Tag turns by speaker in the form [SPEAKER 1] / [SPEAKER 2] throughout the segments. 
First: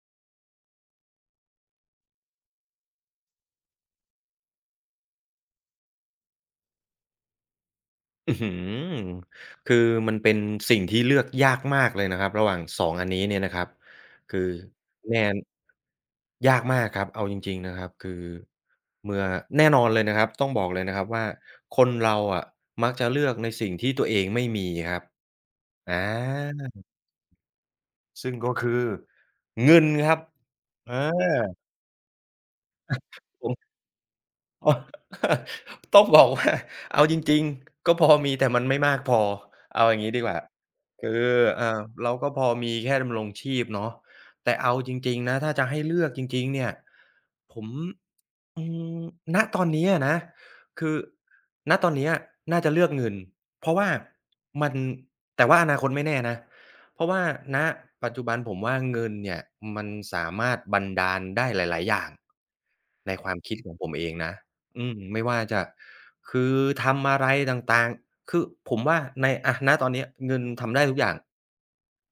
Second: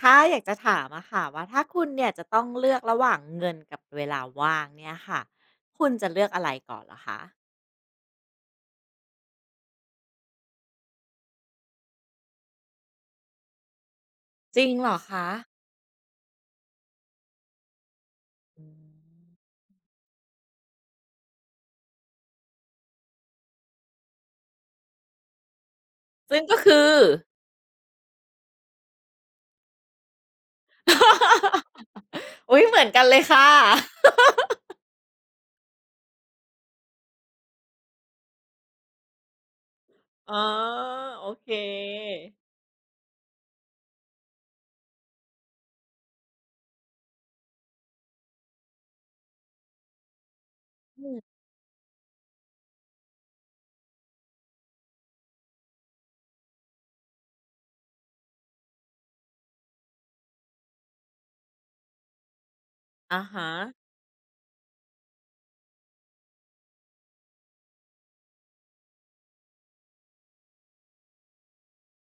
[SPEAKER 1] ค่ะอยากจะถามอะค่ะว่าถ้าคุณเนี่ยจะต้องเลือกระหว่างเงินกับเวลาว่างเนี่ยค่ะคุณจะเลือกอะไรก่อนเหรอคะ
[SPEAKER 2] อื้อฮือคือมันเป็นสิ่งที่เลือกยากมากเลยนะครับระหว่างสองอันนี้เนี่ยนะครับคือ
[SPEAKER 1] จริงเหรอ
[SPEAKER 2] แน่
[SPEAKER 1] คะ
[SPEAKER 2] ยากมากครับเอาจริงๆนะครับคือ
[SPEAKER 1] อื
[SPEAKER 2] เมื่อ
[SPEAKER 1] ม
[SPEAKER 2] แน่นอนเลยนะครับต้องบอกเลยนะครับว่าคนเราอะมักจะเลือกในสิ่งที่ตัวเองไม่มีครับอ
[SPEAKER 1] ซึ่งก็
[SPEAKER 2] า
[SPEAKER 1] คือ
[SPEAKER 2] ซึ่งก็คือเงินครับอา
[SPEAKER 1] อุ๊ยเหมือนกันเลยค่ะ
[SPEAKER 2] อ๋อ ต้องบอกว่าเอาจริงๆก็พอมีแต่มันไม่มากพอเอาอย่างนี้ดีก
[SPEAKER 1] อ๋อ
[SPEAKER 2] ว่าคือ
[SPEAKER 1] โอเค
[SPEAKER 2] เออเราก็พอมีแค่ดำรงชีพเนาะแต่เอาจริงๆนะถ้าจะให้เลือกจริงๆเนี่ยผม อืมณตอนนี้อะนะคือ
[SPEAKER 1] อืม
[SPEAKER 2] ณตอนเนี้ยน่าจะเลือกเงินเพราะว่ามันแต่ว่าอนาคตไม่แน่นะเพราะว่าณปัจจุบันผมว่าเงินเนี่ยมันสามารถบันดาลได้หลายๆอย่างใน
[SPEAKER 1] อะ
[SPEAKER 2] ความ
[SPEAKER 1] ฮะ
[SPEAKER 2] คิดของผมเองนะอืมไม่ว่าจะคือทำอะไรต่างๆคือผมว่าในณตอนเนี้ยเงินทำได้ทุกอย่าง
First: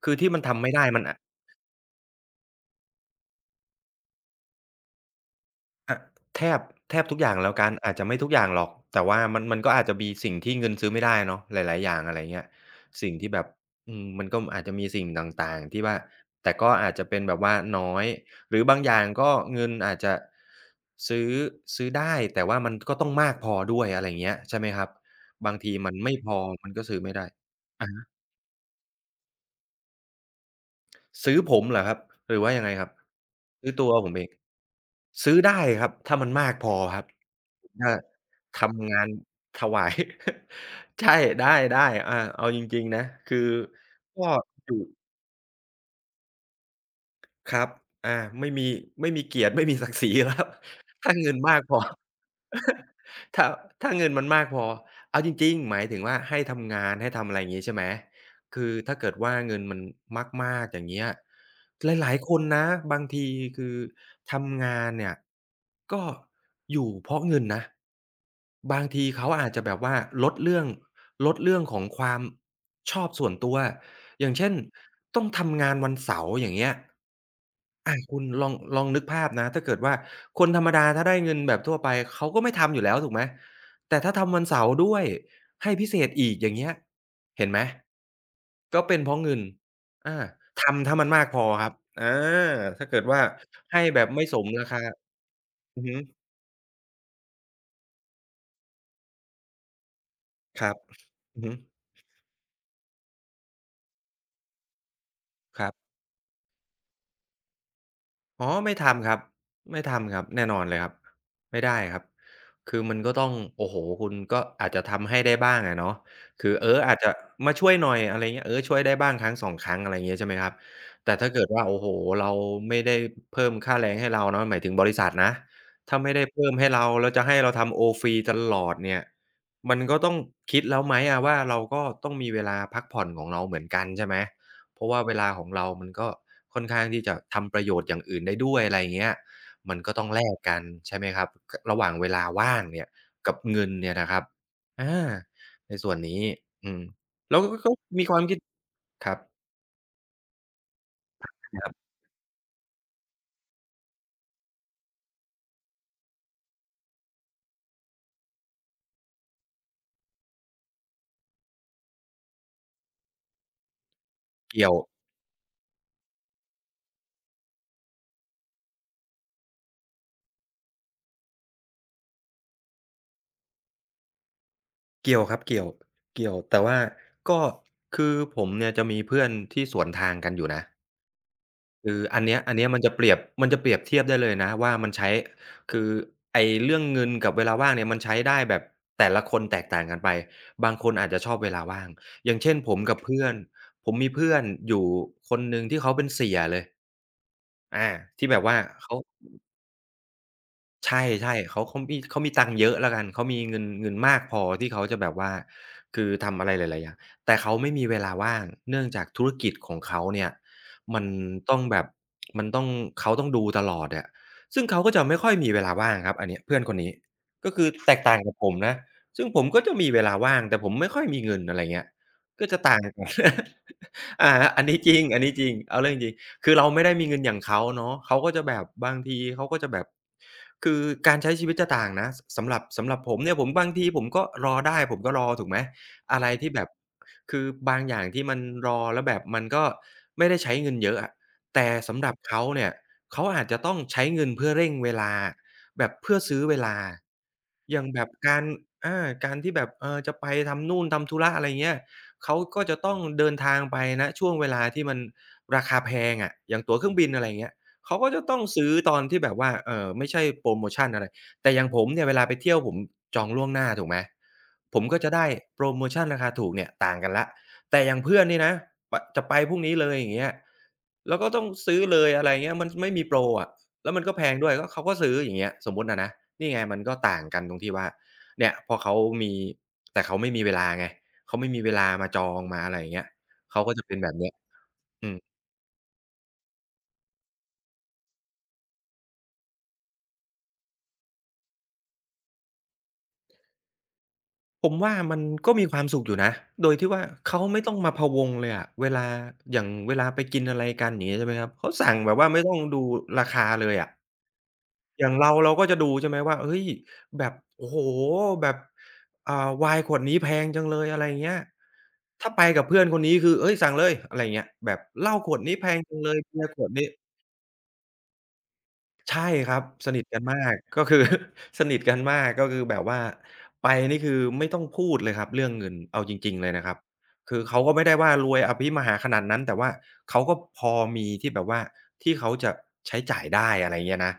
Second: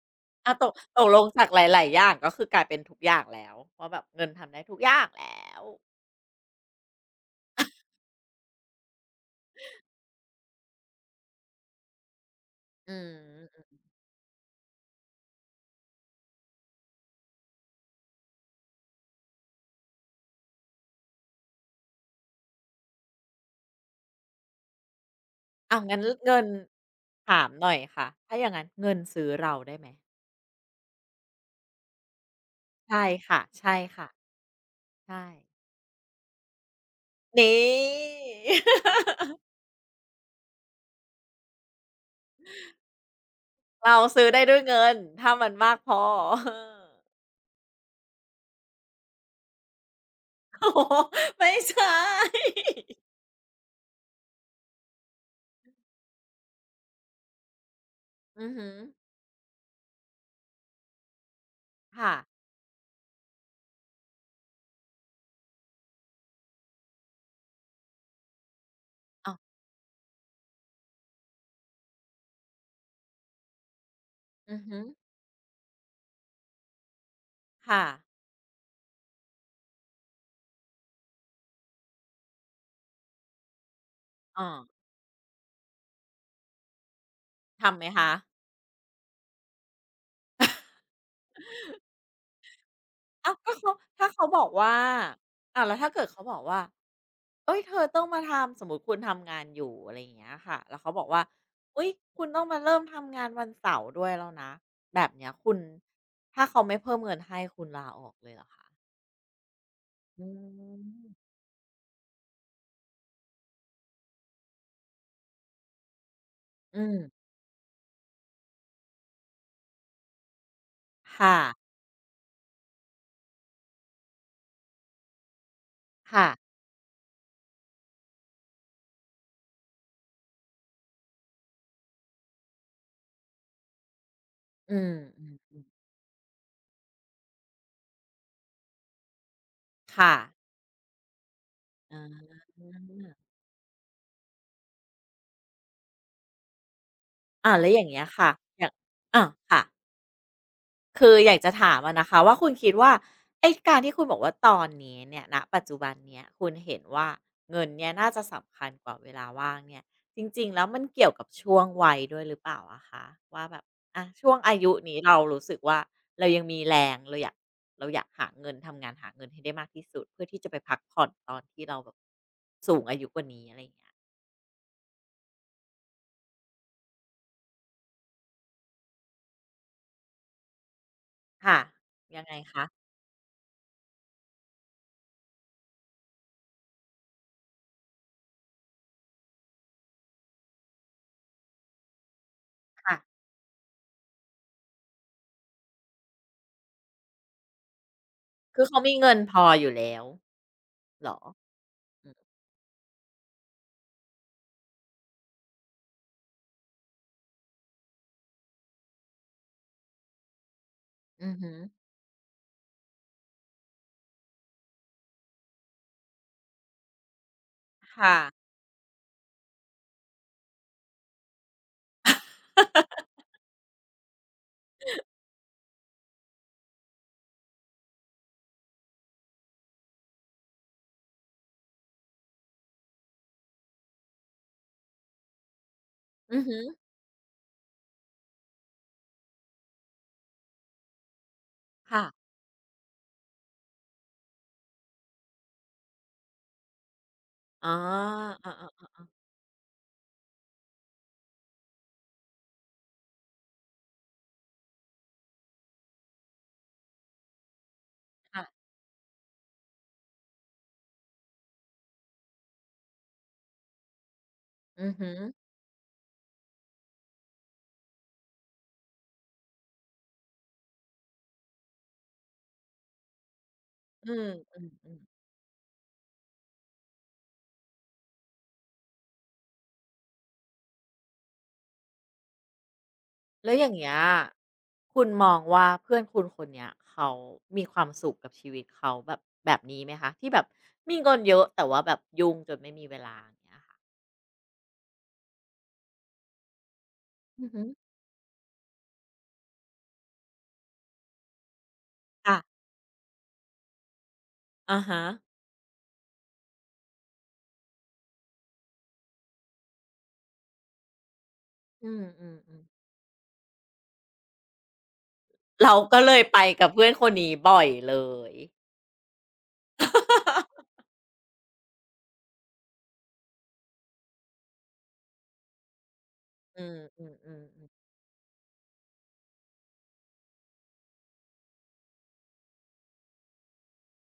[SPEAKER 2] คือที่มัน
[SPEAKER 1] อา
[SPEAKER 2] ทำไม่ได้
[SPEAKER 1] ต
[SPEAKER 2] มัน
[SPEAKER 1] กล
[SPEAKER 2] อะ
[SPEAKER 1] งจากหลายๆอย่างก็คือกลายเป็นทุกอย่างแล้วว่าแบบเงินทำได้ทุกอย่างแล้ว
[SPEAKER 2] อะแทบแทบทุกอย่างแล้วกันอาจจะไม่ทุกอย่างหรอกแต่ว่ามันก็อาจจะมีสิ่งที่เงินซื้อไม่ได้เนาะหลายๆอย่างอะไรเงี้ย
[SPEAKER 1] อื
[SPEAKER 2] สิ่งที่แบบ
[SPEAKER 1] ม
[SPEAKER 2] อืมมันก็อาจจะมีสิ่งต่างๆที่ว่าแต่ก็อาจจะเป็นแบบว่าน้อยหรือบางอย่างก็เงินอาจจะซื้อได้แต่ว่ามันก็ต้องมากพอด้วยอะไรเงี้ยใช่ไหมครับบางที
[SPEAKER 1] อ้าว
[SPEAKER 2] มัน
[SPEAKER 1] งั้น
[SPEAKER 2] ไม่พอ
[SPEAKER 1] เงิน
[SPEAKER 2] มันก็ซื้อไม่ได้
[SPEAKER 1] ถามหน่อย
[SPEAKER 2] อะฮะ
[SPEAKER 1] ค่ะถ้าอย่างงั้นเงินซื้อเราได้ไหม
[SPEAKER 2] ซื้อผมเหรอครับหรือว่ายังไงครับ
[SPEAKER 1] ใช่ค่ะ
[SPEAKER 2] ซื้อ
[SPEAKER 1] ใช่
[SPEAKER 2] ตัว
[SPEAKER 1] ค่ะ
[SPEAKER 2] ผมเอง
[SPEAKER 1] ใช่
[SPEAKER 2] ซื้อได้ครับถ้ามันมากพอครับ
[SPEAKER 1] นี่
[SPEAKER 2] ถ้าทำงาน ถวาย ใช่ได้ๆเอาจริงๆนะคือ
[SPEAKER 1] เรา
[SPEAKER 2] ก็
[SPEAKER 1] ซื้อได้ด้วย
[SPEAKER 2] อยู่
[SPEAKER 1] เงินถ้ามันมากพอ
[SPEAKER 2] ครับไม่มีไม่มีเกียรติ ไม่มีศักดิ์ศรีแล้ว
[SPEAKER 1] อโอ้โห
[SPEAKER 2] ถ้าเงิน
[SPEAKER 1] ไม่
[SPEAKER 2] มาก
[SPEAKER 1] ใช
[SPEAKER 2] พอ
[SPEAKER 1] ่
[SPEAKER 2] ถ้าเงินมันมากพอเอาจริงๆหมายถึงว่าให้ทำงานให้ทำอะไรอย่างงี้ใช่ไหม
[SPEAKER 1] อือฮ
[SPEAKER 2] คือถ้าเกิดว่าเงินมันมากๆอย่างเงี้ยห
[SPEAKER 1] ค่ะ
[SPEAKER 2] ลายๆคนนะบางทีคือทำงานเนี่ยก็อยู่เพราะเงินนะบางทีเขา
[SPEAKER 1] อ
[SPEAKER 2] อาจจะแบบว่าลดเรื่องของความชอบส่วนตัวอย่างเช่
[SPEAKER 1] อ
[SPEAKER 2] น
[SPEAKER 1] อือหือ
[SPEAKER 2] ต้องทำงานวันเสาร์อย่างเงี้ย
[SPEAKER 1] ค่ะ
[SPEAKER 2] คุณลองนึกภาพนะถ้าเกิดว่าคนธรรมดาถ้าได้เงินแบบทั่วไปเขาก็ไม่ทำอยู่แล้วถูกไหมแต่ถ้าทำวั
[SPEAKER 1] อ๋อ
[SPEAKER 2] นเสาร์ด้วยให้พิเศษอีกอย่างเงี้ยเห็นไหม
[SPEAKER 1] ทำไหมคะ
[SPEAKER 2] ก็เป็นเพราะเงินอาทำถ้ามันมากพอครับอาถ้าเกิดว่า
[SPEAKER 1] อ้าวก็เขา
[SPEAKER 2] ให้แบบ
[SPEAKER 1] ถ้า
[SPEAKER 2] ไม่
[SPEAKER 1] เขา
[SPEAKER 2] ส
[SPEAKER 1] บอ
[SPEAKER 2] ม
[SPEAKER 1] ก
[SPEAKER 2] รา
[SPEAKER 1] ว่า
[SPEAKER 2] คา
[SPEAKER 1] อ้าวแล้
[SPEAKER 2] อื
[SPEAKER 1] ว
[SPEAKER 2] อ
[SPEAKER 1] ถ้า
[SPEAKER 2] ฮึ
[SPEAKER 1] เกิดเขาบอกว่าเฮ้ย เธอต้องมาทำสมมุติคุณทำงานอยู่อะไรอย่างเงี้ยค่ะ
[SPEAKER 2] ครั
[SPEAKER 1] แล้
[SPEAKER 2] บ
[SPEAKER 1] วเขาบอกว่า
[SPEAKER 2] อือฮึ
[SPEAKER 1] อุ๊ยคุณต้องมาเริ่มทำงานวันเสาร์ด้วยแล้วนะ แบบเนี้ยคุณ
[SPEAKER 2] ครับ
[SPEAKER 1] ถ้าเขาไม่เพิ่มเงินให้ คุณลาออกเลยเหร
[SPEAKER 2] อ๋อ
[SPEAKER 1] อคะ
[SPEAKER 2] ไม่ทำครับไม่ทำครั
[SPEAKER 1] อื
[SPEAKER 2] บแน่นอนเลย
[SPEAKER 1] ม
[SPEAKER 2] ครับไม่ได้ครับคือมันก็ต้องโอ้โฮคุณก็อาจจะทำให้ได้บ้างอะเนาะคือเออ
[SPEAKER 1] อืม
[SPEAKER 2] อาจจะมาช่วยหน่อยอะไรเงี้ยเออช่วยได้บ้างครั้งสองครั้งอะไรอย่างเงี้ยใช่ไหมครับแต่ถ้า
[SPEAKER 1] ค่ะ
[SPEAKER 2] เกิดว่าโอ้โฮเราไม่ได้เพิ่มค่าแรงให้เราเนาะหมายถึงบริษัทนะถ้าไม่ได้
[SPEAKER 1] ค่ะ
[SPEAKER 2] เพิ่มให้เราแล้วจะให้เราทำโอฟรีตลอดเนี่ยมันก็ต้องคิดแล้วไหมอะว่าเราก็ต้องมีเวลาพักผ่อนของเราเหมือนกันใช่ไหม
[SPEAKER 1] อื
[SPEAKER 2] เพราะ
[SPEAKER 1] ม
[SPEAKER 2] ว่าเวลาของ
[SPEAKER 1] ๆ
[SPEAKER 2] เรามันก็ค่อนข้างที่จะทำประโยชน์อย่างอื่นได้ด้วยอะไรอย่างเงี้ยมันก็ต้อง
[SPEAKER 1] ค่ะ
[SPEAKER 2] แลกกันใช่ไหมครับกระหว่างเวลา
[SPEAKER 1] อา
[SPEAKER 2] ว่างเนี่ยกับเงินเนี่ยนะครับอาในส่วนนี้อืมแล้วก็
[SPEAKER 1] อาแล้
[SPEAKER 2] ก็
[SPEAKER 1] วอย่างเงี้
[SPEAKER 2] มี
[SPEAKER 1] ย
[SPEAKER 2] ความ
[SPEAKER 1] ค่ะ
[SPEAKER 2] คิด
[SPEAKER 1] อย่าง
[SPEAKER 2] ครับ
[SPEAKER 1] อาค่ะ คืออยากจะ
[SPEAKER 2] ครั
[SPEAKER 1] ถาม
[SPEAKER 2] บ
[SPEAKER 1] อะนะคะว่าคุณคิดว่าไอ้การที่คุณบอกว่าตอนนี้เนี่ยณปัจจุบันเนี่ยคุณเห็นว่าเงินเนี่ยน่าจะสำคัญกว่าเวลาว่างเนี่ยจริงๆแล้วมันเกี่ยวกับช่วงวัยด้วยหรือเปล่าอะคะว่าแบบอ่ะช่วงอา
[SPEAKER 2] เกี่ย
[SPEAKER 1] ยุ
[SPEAKER 2] ว
[SPEAKER 1] นี้เรารู้สึกว่าเรายังมีแรงเราอยากหาเงินทำงานหาเงินให้ได้มากที่สุดเพื่อที่จะไปพักผ่อนตอนที่เราแบบสูงอายุกว่านี้อะไรอย่างเงี้ย
[SPEAKER 2] ครับเกี่ยวแต่ว่าก็คือผมเนี่ยจะมีเพื่อนที่สวนทางกันอยู่นะ
[SPEAKER 1] ค่ะ
[SPEAKER 2] คือ
[SPEAKER 1] ยังไง
[SPEAKER 2] อัน
[SPEAKER 1] คะ
[SPEAKER 2] เนี้ยมันจะเปรียบมันจะเปรียบเทียบได้เลยนะว่ามันใช้คือไอ้เรื่องเงินกับเวลาว่างเนี่ยมันใช้ได้แบบแต่ละคนแตกต่างกันไปบางคนอาจจะชอบเวลาว่างอย่างเช่นผมกับ
[SPEAKER 1] ค่ะ
[SPEAKER 2] เพื่อนผมมีเพื่อนอยู่คนหนึ่งที่เขาเป็นเสี่ยเลยอาที่แบบว่า
[SPEAKER 1] คือเขามี
[SPEAKER 2] เขา
[SPEAKER 1] เงินพออยู่แล้ว
[SPEAKER 2] ใช
[SPEAKER 1] เหรอ
[SPEAKER 2] ่ๆเขามี
[SPEAKER 1] อื
[SPEAKER 2] เขา
[SPEAKER 1] ม
[SPEAKER 2] มีตังค์เยอะแล้วกันเขามีเงินมากพอที่เขาจะแบบว่าคือทำอะไรหลายๆอย่างแต่เขาไม่มีเวลาว่างเนื่องจากธุรกิจของเขาเนี่ยมัน
[SPEAKER 1] ออหือฮึ
[SPEAKER 2] ต้องแบบมันต้องเขาต้องดูตลอดอะซึ่งเขาก็จะไม่ค่อยมีเวลาว่างครับอันเนี้ยเพื่อนคนนี้ก็คือแตกต่า
[SPEAKER 1] ค่ะ
[SPEAKER 2] งกับผมนะซึ่งผมก็จะมีเวลาว่างแต่ผมไม่ค่อยมีเงินอะไรเงี้ยก็จะต่างกัน อันนี้จริงอันนี้จริงเอาเรื่องจริงคือเราไม่ได้มีเงินอย่างเขาเนาะเขาก็จะแบบบางทีเขาก็จะแบบคือการใช้ชีวิตจะต่างนะสำหรับสำหรับผมเนี่ยผมบางทีผมก็รอได้ผมก็รอถูกไหมอะไร
[SPEAKER 1] อือ
[SPEAKER 2] ที่
[SPEAKER 1] ฮึ
[SPEAKER 2] แบบคือบางอย่างที่มันรอแล้วแบบมันก็ไม่ได้ใช้เงินเยอะอะแต่สำ
[SPEAKER 1] ค่ะ
[SPEAKER 2] หรับเขาเนี่ยเขาอาจจะต้องใช้เงินเพื่อเร่งเวลาแบบเพื่อซื้อเวลา
[SPEAKER 1] อ๋อ
[SPEAKER 2] อย่างแบบการ
[SPEAKER 1] อาๆ
[SPEAKER 2] อาการที่แบบจะไปทำนู่นทำธุระอะไรเงี้ย เขาก็จะต้องเดินทางไปณช่วงเวลาที่มันราคาแพงอะอย่างตั๋วเครื่องบินอะไรอย่างเงี้ยเขาก็จะต้อง
[SPEAKER 1] ค่ะ
[SPEAKER 2] ซื้อตอนที่แบบว่าไม่ใช่โพรโมชันอะไรแต่อย่างผมเนี่ยเวลาไปเที่ยวผมจองล่วงหน้าถูกไหมผม
[SPEAKER 1] อือ
[SPEAKER 2] ก็
[SPEAKER 1] ฮึ
[SPEAKER 2] จะได้โพรโมชันราคาถูกเนี่ยต่างกันแล้วแต่อย่างเพื่อนนี่นะจะไปพรุ่งนี้เลยอย่างเงี้ยแล้วก็ต้องซื้อเลยอะไรอย่างเงี้ยมันไม่มีโพรอะแล้วมัน
[SPEAKER 1] อื
[SPEAKER 2] ก็แพ
[SPEAKER 1] ม
[SPEAKER 2] งด้วย
[SPEAKER 1] อ
[SPEAKER 2] ก็เขา
[SPEAKER 1] ื
[SPEAKER 2] ก็ซื้อ
[SPEAKER 1] ๆ
[SPEAKER 2] อย่างเงี้ยสมมุติอะนะนี่ไงมันก็ต่างกันตรงที่ว่าเนี่ยพอเขามีแต่เขาไม่มีเวลาไง เขาไม่มีเวลามาจองมาอะไรอย่างเงี้ย
[SPEAKER 1] แล้ว
[SPEAKER 2] เขา
[SPEAKER 1] อย่า
[SPEAKER 2] ก็
[SPEAKER 1] ง
[SPEAKER 2] จะ
[SPEAKER 1] เงี้
[SPEAKER 2] เป็
[SPEAKER 1] ย
[SPEAKER 2] นแบบเนี้ย
[SPEAKER 1] คุ
[SPEAKER 2] อื
[SPEAKER 1] ณ
[SPEAKER 2] ม
[SPEAKER 1] มองว่าเพื่อนคุณคนเนี้ยเขามีความสุขกับชีวิตเขาแบบแบบนี้ไหมคะที่แบบมีเงินเยอะแต่ว่าแบบยุ่งจนไม่มีเวลาอย่างเงี้ยค่ะ
[SPEAKER 2] ผมว่ามันก็มีความสุขอยู่นะโดยที่ว่าเขา
[SPEAKER 1] อือ
[SPEAKER 2] ไม่
[SPEAKER 1] ฮึ
[SPEAKER 2] ต้องมาพะวงเลยอะเวลาอย่างเวลาไปกินอะไรกันอย่างงี้ใช่ไหมครับเขาสั่งแบบว่า
[SPEAKER 1] ค่ะ
[SPEAKER 2] ไม่ต้องดูราคาเลยอะ
[SPEAKER 1] อะฮะ
[SPEAKER 2] อย่างเราเราก็จะดูใช่ไหมว่าเฮ้ยแบบโอ้โฮแบบไวน์ขวดนี้แพงจังเลยอะไรอย่างเงี้ย
[SPEAKER 1] อืมอื
[SPEAKER 2] ถ้าไปกับเพื่อน
[SPEAKER 1] ๆ
[SPEAKER 2] คนนี้คือเฮ้ยสั่งเลยอะไรอย่างเงี้ยแบบเหล้าขวดนี้แพ
[SPEAKER 1] เรา
[SPEAKER 2] งจั
[SPEAKER 1] ก็
[SPEAKER 2] งเล
[SPEAKER 1] เล
[SPEAKER 2] ย
[SPEAKER 1] ยไป
[SPEAKER 2] เบียร์ข
[SPEAKER 1] กั
[SPEAKER 2] ว
[SPEAKER 1] บ
[SPEAKER 2] ด
[SPEAKER 1] เพื่
[SPEAKER 2] นี้
[SPEAKER 1] อนคนนี้บ่อยเลย
[SPEAKER 2] ใช่ครับสนิทกันมาก ก็คือ สนิทกันมากก็คือแบบว่าไปนี่คือไม่ต้องพูดเลยครับเรื่องเงินเอาจริงๆเลย
[SPEAKER 1] อื
[SPEAKER 2] นะครั
[SPEAKER 1] ม
[SPEAKER 2] บ
[SPEAKER 1] อื
[SPEAKER 2] คือเขาก็ไม่
[SPEAKER 1] ๆ
[SPEAKER 2] ได้ว่ารวยอภิมหาขนาดนั้นแต่ว่าเขาก็พอมีที่แบบว่าที่เขาจะใช้จ่ายได้อะไรเงี้ยนะ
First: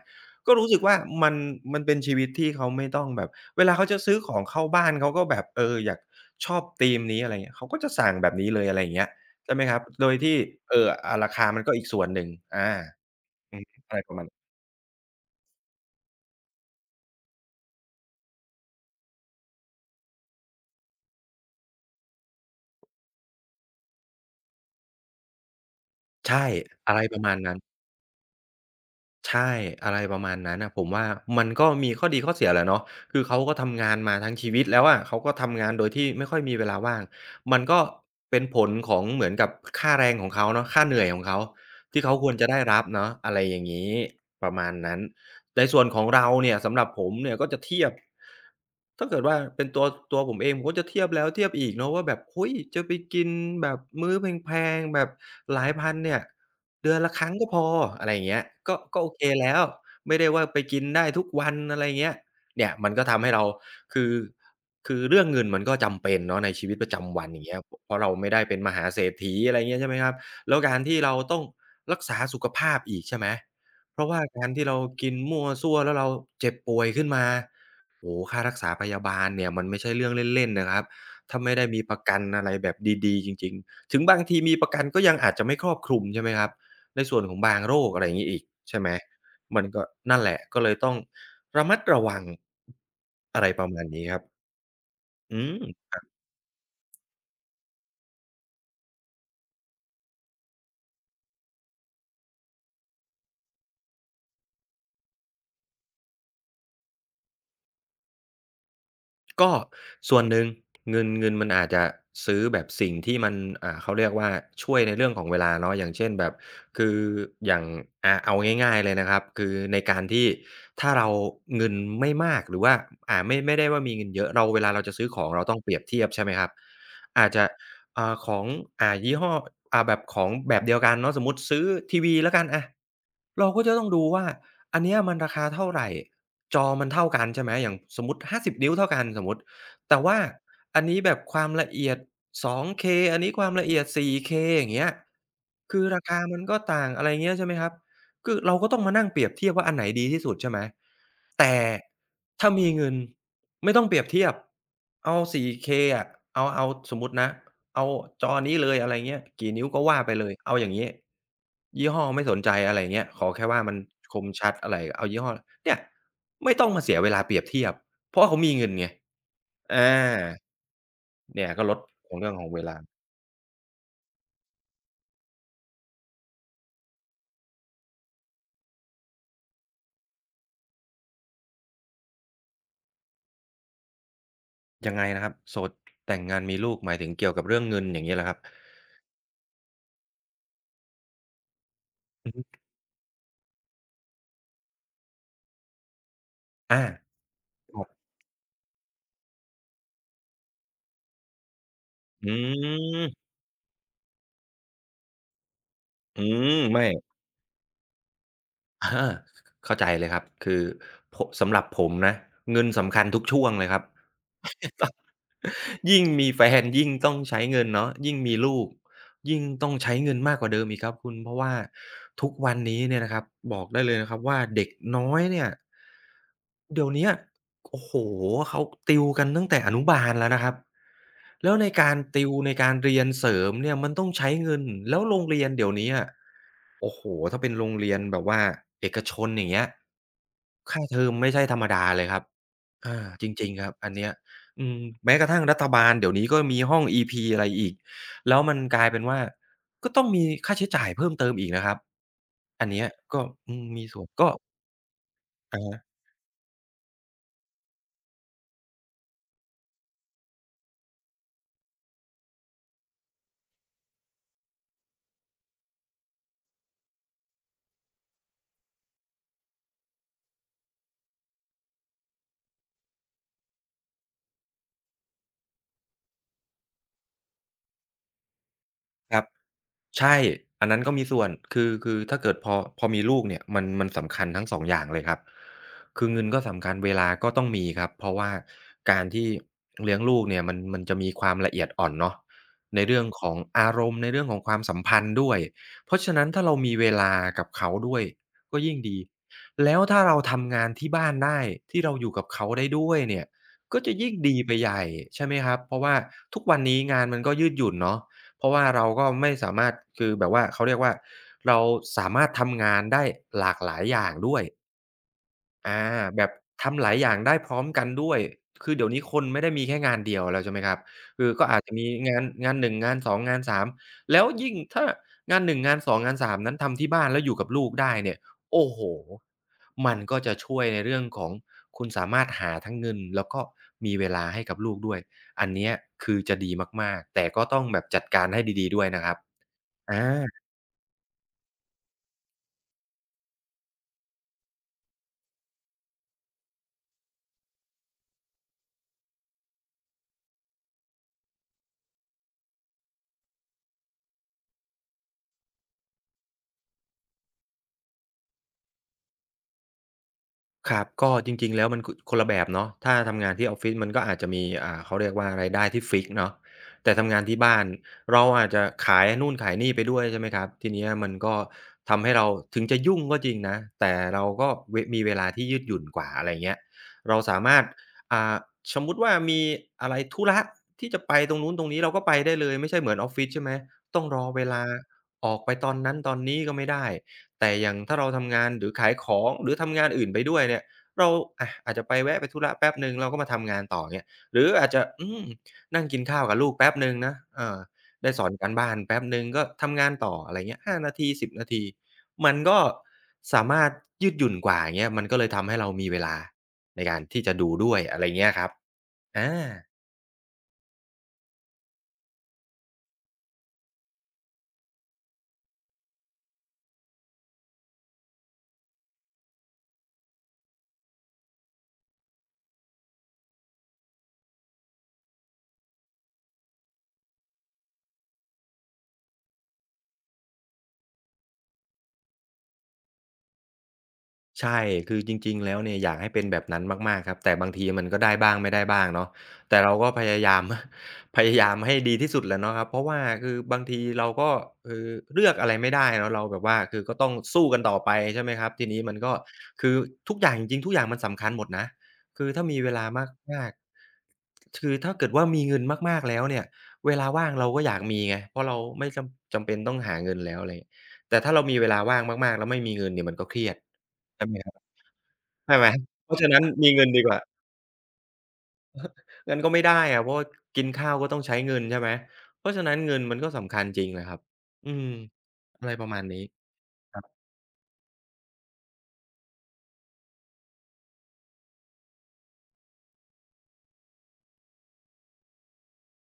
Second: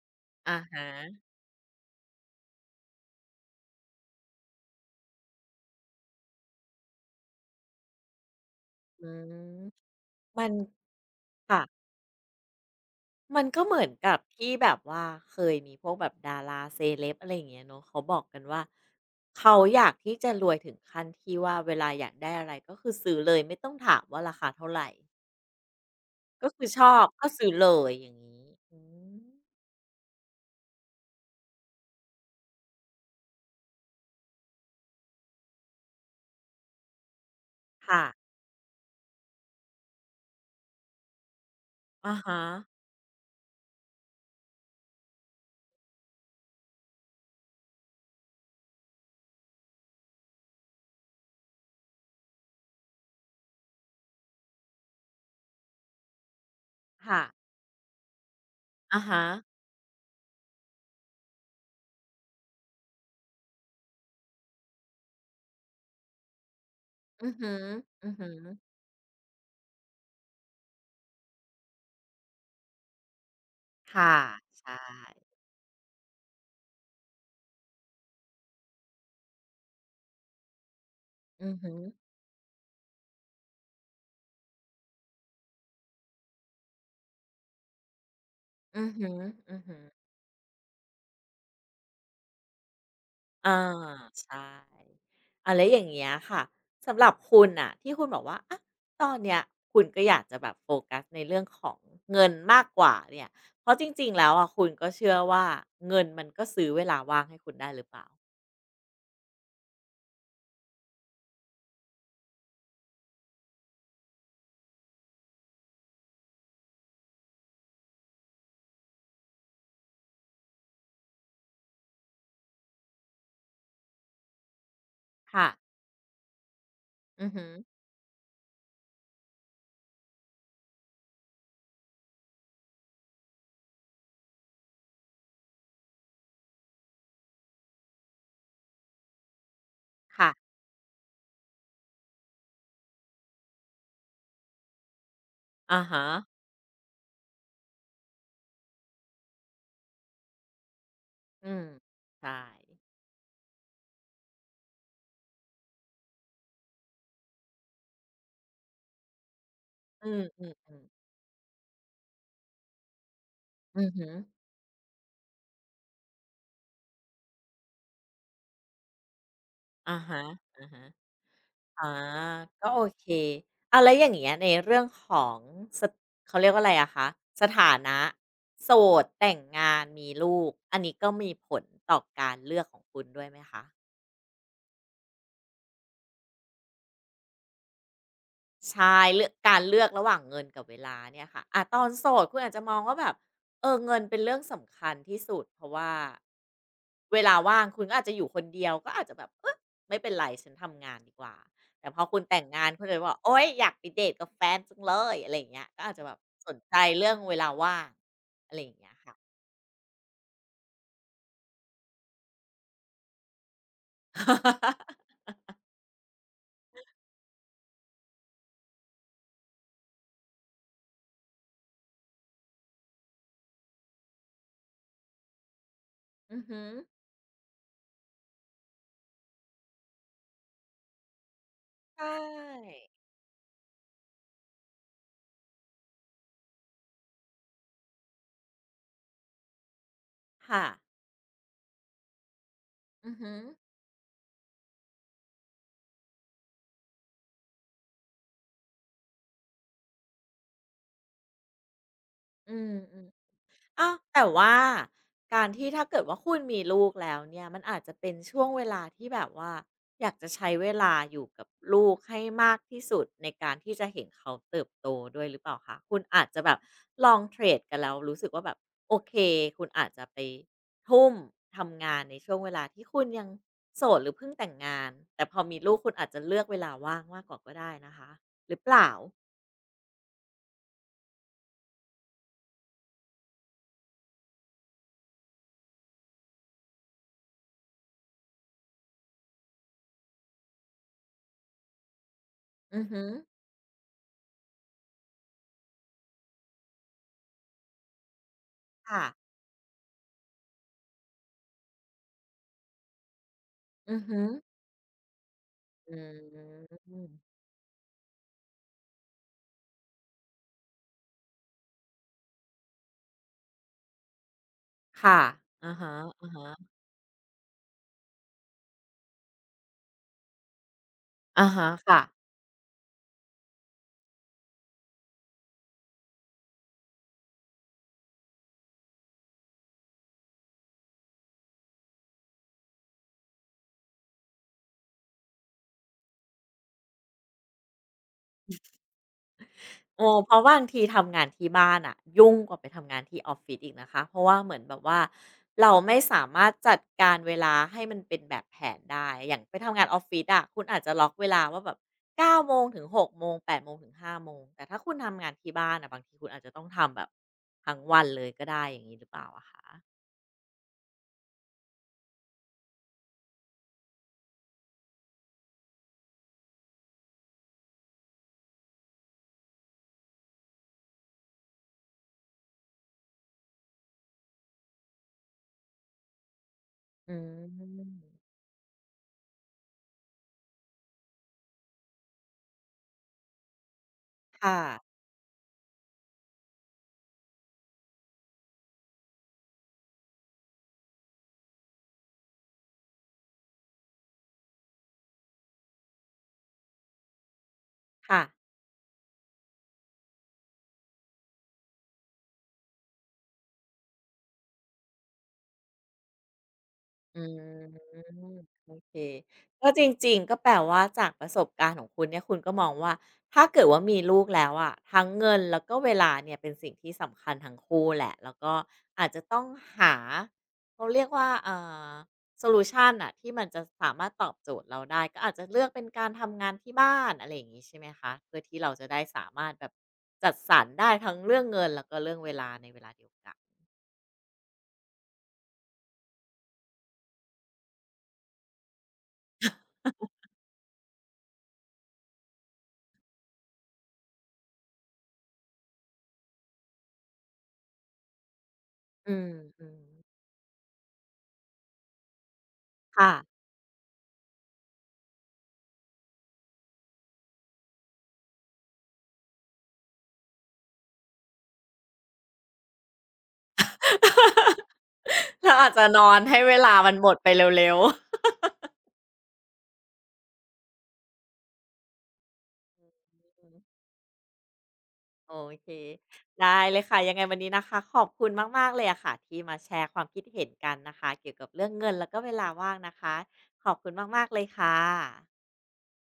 [SPEAKER 2] ก็
[SPEAKER 1] อะ
[SPEAKER 2] รู้สึก
[SPEAKER 1] ฮะ
[SPEAKER 2] ว่ามันมันเป็นชีวิตที่เขาไม่ต้องแบบเวลาเขาจะซื้อของเข้าบ้านเขาก็แบบอยากชอบธีมนี้อะไรเงี้ยเขาก็จะสั่งแบบนี้เลยอะไร
[SPEAKER 1] อื
[SPEAKER 2] เงี้ยใช่
[SPEAKER 1] ม
[SPEAKER 2] ไหมครับโดยที่
[SPEAKER 1] มัน
[SPEAKER 2] อ่ะราคามั
[SPEAKER 1] ค่ะ
[SPEAKER 2] นก็อีกส่วนหนึ่งอา
[SPEAKER 1] มัน
[SPEAKER 2] อ
[SPEAKER 1] ก็
[SPEAKER 2] ม
[SPEAKER 1] เหมือน
[SPEAKER 2] อะไรป
[SPEAKER 1] กั
[SPEAKER 2] ระ
[SPEAKER 1] บ
[SPEAKER 2] มาณ
[SPEAKER 1] ที่แบบว่าเคยมีพวกแบบดาราเซเลบอะไรอย่างเงี้ยเนาะเขาบอกกันว่าเขาอยากที่จะรวยถึงขั้นที่ว่าเวลาอยากได้อะไรก็คือซื้อเลยไม่ต้องถามว่าราคาเท่าไหร
[SPEAKER 2] ใช่
[SPEAKER 1] ก็คือช
[SPEAKER 2] อะ
[SPEAKER 1] อ
[SPEAKER 2] ไร
[SPEAKER 1] บ
[SPEAKER 2] ประ
[SPEAKER 1] ก็
[SPEAKER 2] มาณ
[SPEAKER 1] ซื้อ
[SPEAKER 2] นั้น
[SPEAKER 1] เลยอย่างนี้อืม
[SPEAKER 2] ใช่อะไรประมาณนั้นน่ะผมว่ามันก็มีข้อดีข้อเสียแหละเนาะคือเขาก็ทำงานมาทั้งชีวิตแล้วอะเขาก็ทำงานโดยที่ไม่ค่อยมีเวลาว่างมันก็
[SPEAKER 1] ค่ะ
[SPEAKER 2] เป็นผลของเหมือนกับค่าแรงของเขาเนาะค่าเหนื่อยของเขาที่
[SPEAKER 1] อะ
[SPEAKER 2] เขาควร
[SPEAKER 1] ฮะ
[SPEAKER 2] จะได้รับเนาะอะไรอย่างงี้ประมาณนั้นในส่วนของเราเนี่ยสำหรับผมเนี่ยก็จะเทียบถ้าเกิดว่าเป็นตัวตัวผมเองผมก็จะเทียบแล้วเทียบอีกเนาะว่าแบบเฮ้ยจะไปกินแบบมื้อแพงๆแบบหลายพันเนี่ย เดือนละ
[SPEAKER 1] ค่ะ
[SPEAKER 2] ครั้งก็พออะไรอย่างเงี้ยก็ก็
[SPEAKER 1] อะ
[SPEAKER 2] โอเค
[SPEAKER 1] ฮะ
[SPEAKER 2] แล้วไม่ได้ว่าไปกินได้ทุกวันอะไรเงี้ยเนี่ยมันก็ทำให้เราคือคือเรื่องเงินมันก็จำเป็นเนาะในชีวิตประจำวั
[SPEAKER 1] อื
[SPEAKER 2] น
[SPEAKER 1] อ
[SPEAKER 2] อย่าง
[SPEAKER 1] หื
[SPEAKER 2] เงี้
[SPEAKER 1] อ
[SPEAKER 2] ยเพราะ
[SPEAKER 1] อื
[SPEAKER 2] เรา
[SPEAKER 1] อหื
[SPEAKER 2] ไม่
[SPEAKER 1] อ
[SPEAKER 2] ได้เป็นมหาเศรษฐีอะไรเงี้ยใช่ไหมครับแล้วการที่เราต้องรักษาสุขภาพอีกใช่ไหมเพราะ
[SPEAKER 1] ค่ะ
[SPEAKER 2] ว่าการที่
[SPEAKER 1] ใช่
[SPEAKER 2] เรากินมั่วซั่วแล้วเราเจ็บป่วยขึ้นมาโอ้โฮค่ารักษาพยาบาลเนี่ยมันไม่ใช่เรื่องเล่นๆนะครับถ้า
[SPEAKER 1] อื
[SPEAKER 2] ไม่
[SPEAKER 1] อ
[SPEAKER 2] ได้
[SPEAKER 1] หือ
[SPEAKER 2] มีประกันอะไรแบบดีๆจริงๆถึงบางทีมีประกันก็ยังอาจจะไม่ครอบคลุมใช่ไหมครับ ในส่วนของบางโรคอะไรอย่างงี้อีกใช่
[SPEAKER 1] อื
[SPEAKER 2] ไหม
[SPEAKER 1] อหืออือ
[SPEAKER 2] มัน
[SPEAKER 1] หื
[SPEAKER 2] ก็
[SPEAKER 1] อ
[SPEAKER 2] นั่นแหละก็เลยต้องระมัดระวังอะไร
[SPEAKER 1] อ่า
[SPEAKER 2] ประมาณนี้ครับ
[SPEAKER 1] ใช่
[SPEAKER 2] อื
[SPEAKER 1] อาไรอย่า
[SPEAKER 2] ม
[SPEAKER 1] งเงี้ยค่ะสำหรับคุณน่ะที่คุณบอกว่าอะตอนเนี้ยคุณก็อยากจะแบบโฟกัสในเรื่องของเงินมากกว่าเนี่ยเพราะจริงๆแล้วอะคุณก็เชื่อว่าเงินมันก็ซื้อเวลาว่างให้คุณได้หรือเปล่า
[SPEAKER 2] ก็ส่วนหนึ่งเงินเงินมันอาจจะซื้อแบบสิ่งที่มันเขาเรียกว่าช่วยในเรื่องของเวลาเนาะอย่างเช่นแบบคืออย่างเอาง่ายๆเลยนะครับคือในการที่ถ้าเราเงินไม่มากหรือว่าไม่ไม่ได้ว่ามีเงินเยอะเราเวลาเราจะซื้อของเรา
[SPEAKER 1] ค่ะ
[SPEAKER 2] ต้องเปรียบเทียบใช่ไหมครับ
[SPEAKER 1] อื
[SPEAKER 2] อา
[SPEAKER 1] อ
[SPEAKER 2] จ
[SPEAKER 1] ฮึ
[SPEAKER 2] จะของยี่ห้อแบบของแบบเดียวกันเนาะสมมุติซื้อทีวีแล้วกันอะ เราก็จะต้องดูว่าอันเนี้ยมันราคาเท่าไรจอมันเท่ากันใช่ไหมอย่างสมมุติ50นิ้วเท่ากันสมมุติแต่ว่า
[SPEAKER 1] ค่ะ
[SPEAKER 2] อันนี้แบบความละเอียด 2K องเคอันนี้ความละเอียดสี่เ k อย่างเงี้ย
[SPEAKER 1] อา
[SPEAKER 2] คือรา
[SPEAKER 1] ฮะ
[SPEAKER 2] คามันก็ต่างอะไรเงี้ยใช่ไหมครับคือเราก็ต้องมานั่งเปรียบเทียบว่าอันไหนดีที่สุดใช่ไหม
[SPEAKER 1] อื
[SPEAKER 2] แต่
[SPEAKER 1] มใช่
[SPEAKER 2] ถ้ามีเงินไม่ต้องเปรียบเทียบเอาสี่เคอะเอาสมมุตินะ เอาจอนี้เลยอะไรเงี้ยกี่นิ้วก็ว่า
[SPEAKER 1] อื
[SPEAKER 2] ไป
[SPEAKER 1] ม
[SPEAKER 2] เลยเอาอย่าง
[SPEAKER 1] ๆ
[SPEAKER 2] งี้
[SPEAKER 1] ๆ
[SPEAKER 2] ยี่ห้อไม่สนใจอะไรเงี้ยขอแค่ว่ามัน
[SPEAKER 1] อืมอฮึ
[SPEAKER 2] คม
[SPEAKER 1] อ
[SPEAKER 2] ชัดอะไรเอายี่ห้อเนี่ยไม่ต้องมาเสียเวลาเปรียบเทียบเพราะว่าเขามีเงินไงอา
[SPEAKER 1] อ่าฮะอ่าฮะ
[SPEAKER 2] เนี่ยก็ลด
[SPEAKER 1] อา
[SPEAKER 2] ของเรื่องของเว
[SPEAKER 1] ก็
[SPEAKER 2] ลา
[SPEAKER 1] โอเคอ้าวแล้วอย่างเงี้ยในเรื่องของสเขาเรียกว่าอะไรอะคะสถานะโสดแต่งงานมีลูกอันนี้ก็มีผลต่อการเลือกของคุณด้วยไหมคะ
[SPEAKER 2] ยังไงนะครับโสดแต่งงานมีลูกหมายถึงเกี่ยวกับเรื่องเงินอย่างงี้เหรอครับ
[SPEAKER 1] ใช่เลือกการเลือกระหว่างเงินกับเวลาเนี่ยค่ะอ่ะตอนโสด
[SPEAKER 2] อือ
[SPEAKER 1] คุณอาจ
[SPEAKER 2] ฮึ
[SPEAKER 1] จะมองว่าแบบเออเงินเป็นเรื่องสำคัญที่สุดเพราะว่า
[SPEAKER 2] อา
[SPEAKER 1] เวลาว่าง
[SPEAKER 2] ค
[SPEAKER 1] คุ
[SPEAKER 2] รั
[SPEAKER 1] ณ
[SPEAKER 2] บ
[SPEAKER 1] ก็อาจจะอยู่คนเดียวก็อาจจะแบบเออไม่เป็นไรฉันทำงานดีกว่าแต่พอคุณ
[SPEAKER 2] อื
[SPEAKER 1] แต่งงานคุณเลยว่บ
[SPEAKER 2] ม
[SPEAKER 1] โอ๊ยอยากไปเดทกับแฟนจังเลยอะไรอย่างเงี้ยก็อาจจะแบบ
[SPEAKER 2] อืม
[SPEAKER 1] สนใจ
[SPEAKER 2] ไม่
[SPEAKER 1] เรื่องเวลาว่างอะไรอย่างเงี้
[SPEAKER 2] อา
[SPEAKER 1] ยค่ะ
[SPEAKER 2] เข้าใจเลยครับคือผสำหรับผมนะเงินสำคัญทุกช่วงเลยครับ ต้อง ยิ่งมีแฟนยิ่งต้องใช้เงินเนาะยิ่งมีลูกยิ่งต้องใช้เงินมากกว่าเดิมอีกครับคุณเพราะว่าทุกวันนี้เนี่ยนะครับบอกได้เลยนะครับว่าเด็กน้อยเนี่ย
[SPEAKER 1] อือฮึ
[SPEAKER 2] เดี๋ยวเนี้ยโอ้โฮเขาติวกันตั้งแต่อนุบาลแล้วนะครับแล้วในการ
[SPEAKER 1] ใช
[SPEAKER 2] ติวในกา
[SPEAKER 1] ่
[SPEAKER 2] รเรียนเสริมเนี่ยมันต้องใช้เงินแล้วโรงเรียนเดี๋ยวนี้อะ โอ้โฮถ้าเป็นโรงเรียนแบบว่าเอกชนอย่างเงี้ย
[SPEAKER 1] ค่ะ
[SPEAKER 2] ค่าเทอมไม่ใช่ธรรมดาเลยครับอา
[SPEAKER 1] อือ
[SPEAKER 2] จ
[SPEAKER 1] ฮึอ
[SPEAKER 2] ริงๆครับอันเนี้ยอืมแม้กระทั่งรัฐบาลเดี๋ยวนี้ก็มีห้อง EP อะไรอีกแล้วมันกลายเป็นว่าก็ต้องมีค่าใช้จ่ายเพิ่มเติมอีกนะครับ
[SPEAKER 1] อื
[SPEAKER 2] อัน
[SPEAKER 1] ม
[SPEAKER 2] เนี้ยก็อืมมี
[SPEAKER 1] อ้าว
[SPEAKER 2] ส่วน
[SPEAKER 1] แต่
[SPEAKER 2] ก็
[SPEAKER 1] ว่าการ
[SPEAKER 2] อะ
[SPEAKER 1] ที่
[SPEAKER 2] ฮะ
[SPEAKER 1] ถ้าเกิดว่าคุณมีลูกแล้วเนี่ยมันอาจจะเป็นช่วงเวลาที่แบบว่าอยากจะใช้เวลาอยู่กับลูกให้มากที่สุดในการที่จะเห็นเขาเติบโตด้วยหรือเปล่าคะคุณอาจจะแบบลองเทรดกันแล้วรู้สึกว่าแบบโอเคคุณอาจจะไปทุ่มทำงานในช่วงเวลาที่คุณยังโสดหรือเพิ่งแต่งงานแต่พอมีลูกคุณอาจจะเลือกเวลาว่างมากกว่าก็ได้นะคะหรือเปล่า
[SPEAKER 2] ครับใช่อันนั้นก็มีส่วนคือถ้าเกิดพอมีลูกเนี่ยมันสำคัญทั้งสองอย่างเลยครับคือเงินก็สำคัญเวลาก็ต้องมีครับเพราะว่าการที่เลี้ยงลูกเนี่ยมันจะมีความละเอียดอ่อนเนาะใน
[SPEAKER 1] อือ
[SPEAKER 2] เรื่
[SPEAKER 1] ฮึ
[SPEAKER 2] องของอารมณ์ในเรื่องของความสัมพันธ์ด้วยเพราะฉะนั้นถ้าเรามีเวลากับเขาด้วยก็ยิ่งดี
[SPEAKER 1] ค่ะ
[SPEAKER 2] แล้วถ้าเราทำงานที่บ้านได้ที่เราอยู่กับเขาได้ด้วยเนี่ยก็จะ
[SPEAKER 1] อือ
[SPEAKER 2] ยิ่ง
[SPEAKER 1] ฮึอ
[SPEAKER 2] ดีไปใหญ่ใช่ไหมครับเพราะ
[SPEAKER 1] อ
[SPEAKER 2] ว่าทุก
[SPEAKER 1] ื
[SPEAKER 2] วันนี้งาน
[SPEAKER 1] ม
[SPEAKER 2] มันก็ยืดหยุ่นเนาะ เพราะว่าเราก็ไม่สามารถคือแบบว่าเขาเรียกว่าเราสามารถทำงานได้หลากหลายอย่างด้วย
[SPEAKER 1] ค่ะอะ
[SPEAKER 2] อา
[SPEAKER 1] ฮะๆ
[SPEAKER 2] แบ
[SPEAKER 1] อา
[SPEAKER 2] บ
[SPEAKER 1] ฮะ
[SPEAKER 2] ทำหลายอย่างได้พร้อมกันด้วยคือเดี๋ยวนี้คนไม่ได้มีแค่งานเดียวแล้วใช่ไหมครับคือก็
[SPEAKER 1] อ่า
[SPEAKER 2] อาจ
[SPEAKER 1] ฮะ
[SPEAKER 2] จะมี
[SPEAKER 1] ค่ะ
[SPEAKER 2] งาน1งงาน2งงาน3แล้วยิ่งถ้างาน1งงาน2งงาน3นั้นทำที่บ้านแล้วอยู่กับลูกได้เนี่ยโอ้โฮมันก็จะช่วยในเรื่องของคุณสามารถหาทั้งเงินแล้วก็มีเวลาให้กับลูกด้วยอันเนี้ยคือจะดีมากๆแต่ก็ต้องแบบจัดการให้ดีๆด้วยนะครับอา
[SPEAKER 1] โอ้เพราะบางทีทำงานที่บ้านอะยุ่งกว่าไปทำงานที่ออฟฟิศอีกนะคะเพราะว่าเหมือนแบบว่าเราไม่สามารถจัดการเวลาให้มันเป็นแบบแผนได้ อย่างไปทำงานออฟฟิศอะคุณอาจจะล็อกเวลาว่าแบบเก้าโมงถึงหกโมงแปดโมงถึงห้าโมงแต่ถ้าคุณทำงานที่บ้านอะบางทีคุณอาจจะต้องทำแบบทั้งวันเลยก็ได้อย่างนี้หรือเปล่าอะคะ
[SPEAKER 2] ครับก็จริงๆแล้วมันคนละแบบเนาะถ้าทำงานที่ออฟฟิศมันก็อาจจะมีเขาเรียกว่ารายได้ที่ฟิกซ์เนาะแต่ทำงานที่บ้านเราอาจจะขายนู่นขายนี่ไปด้วยใช่ไหมครับทีเนี้ยมันก็ทำให้เราถึงจะยุ่งก็จริงนะแต่เราก็มีเวลาที่ยืดหยุ่นกว่าอะไรเงี้ย
[SPEAKER 1] อื
[SPEAKER 2] เราสามารถ
[SPEAKER 1] ม
[SPEAKER 2] อ่าสมมุติว่ามีอะไรธุระที่จะไปตรงนู้นตรงนี้เราก็ไปได้เลยไม่ใช่เหมือนออฟฟิศใช่ไหมต้องรอเว
[SPEAKER 1] ค่ะ
[SPEAKER 2] ลาออกไปตอนนั้นตอนนี้ก็ไม่ได้ แต่อย่างถ้าเราทำงานหรือขายของหรือทำงานอื่นไปด้วยเนี่ยเราอาจจะไปแวะไปธุระแป๊บหนึ่งเราก็มาทำงานต่อเงี้ยหรืออาจจะนั่งกินข้าวกับลูกแป๊บหนึ่งนะเออได้
[SPEAKER 1] ค่ะ
[SPEAKER 2] สอนการบ้านแป๊บหนึ่งก็ทำงานต่ออะไรเงี้ย5 นาที 10 นาทีมันก็สามารถยืดหยุ่นกว่าอย่างเงี้ยมันก็เลยทำให้เรามีเวลาในการ
[SPEAKER 1] อ
[SPEAKER 2] ที่จะดู
[SPEAKER 1] ื
[SPEAKER 2] ด้วยอะไร
[SPEAKER 1] ม
[SPEAKER 2] เงี้ยครับ
[SPEAKER 1] โอเค
[SPEAKER 2] อา
[SPEAKER 1] ก็จริงๆก็แปลว่าจากประสบการณ์ของคุณเนี่ยคุณก็มองว่าถ้าเกิดว่ามีลูกแล้วอะทั้งเงินแล้วก็เวลาเนี่ยเป็นสิ่งที่สำคัญทั้งคู่แหละแล้วก็อาจจะต้องหาเขาเรียกว่าอโซลูชันน่ะที่มันจะสามารถตอบโจทย์เราได้ก็อาจจะเลือกเป็นการทำงานที่บ้านอะไรอย่างงี้ใช่ไหมคะเพื่อที่เราจะได้สามารถแบบจัดสรรได้ทั้งเรื่องเงินแล้วก็เรื่องเวลาในเวลาเดียวกัน
[SPEAKER 2] ใช่ คือจริงๆแล้วเนี่ยอยากให้เป็นแบบนั้นมากๆครับแต่บางทีมันก็ได้บ้างไม่ได้บ้างเนาะแต่เราก็พยายาม พยายามให้ดีที่สุดแหละเนาะครับเพราะว่าคือบางทีเราก็คือเลือกอะไรไม่ได้เนาะเราแบบว่าคือก็ต้องสู้กันต่อไปใช่ไหมครับทีนี้มันก็
[SPEAKER 1] อืม
[SPEAKER 2] คือทุกอย่างจริงๆทุกอย่างมันสำคัญหมดนะคือถ้ามีเวลา
[SPEAKER 1] ๆค่ะ
[SPEAKER 2] มากๆคือถ้าเกิดว่ามีเงินมากๆแล้วเนี่ยเวลาว่างเราก็อยากมีไงเพราะเราไม่จำเป็นต้องหาเงินแล้วอะไรแต่ถ้าเรามีเวลาว่างมากๆแล้วไม่มีเงินเนี่ยมันก็เครียดใช่ไหมครับ
[SPEAKER 1] เรา
[SPEAKER 2] ใช่ไหม
[SPEAKER 1] อาจจะน
[SPEAKER 2] เพ
[SPEAKER 1] อ
[SPEAKER 2] ราะ
[SPEAKER 1] น
[SPEAKER 2] ฉะ
[SPEAKER 1] ให้
[SPEAKER 2] นั้น
[SPEAKER 1] เว
[SPEAKER 2] มี
[SPEAKER 1] ลา
[SPEAKER 2] เงิน
[SPEAKER 1] มัน
[SPEAKER 2] ดี
[SPEAKER 1] หม
[SPEAKER 2] ก
[SPEAKER 1] ด
[SPEAKER 2] ว่า
[SPEAKER 1] ไปเร็วๆ
[SPEAKER 2] งั้นก็ไม่ได้อะเพราะว่ากินข้าวก็ต้องใช้เงินใช่ไหม เพราะฉะนั้นเงินมันก็
[SPEAKER 1] อื
[SPEAKER 2] สำ
[SPEAKER 1] ม
[SPEAKER 2] คัญจริงแหละครับ อืม
[SPEAKER 1] โอ
[SPEAKER 2] อะ
[SPEAKER 1] เค
[SPEAKER 2] ไรประมาณนี้
[SPEAKER 1] ได้เลย
[SPEAKER 2] ค
[SPEAKER 1] ค่ะ
[SPEAKER 2] รั
[SPEAKER 1] ยังไง
[SPEAKER 2] บ
[SPEAKER 1] วันนี้นะคะขอบคุณมากๆเลยอะค่ะที่มาแชร์ความคิดเห็นกันนะคะเกี่ยวกับเรื่องเงินแล้วก็เวลาว่างนะคะขอบคุณมากๆเลยค่ะ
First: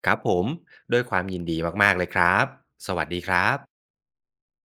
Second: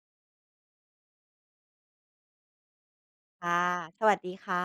[SPEAKER 2] ครับผมด้วยความยินดีมากๆเลยครับ สวัสดีครับ
[SPEAKER 1] ค่ะสวัสดีค่ะ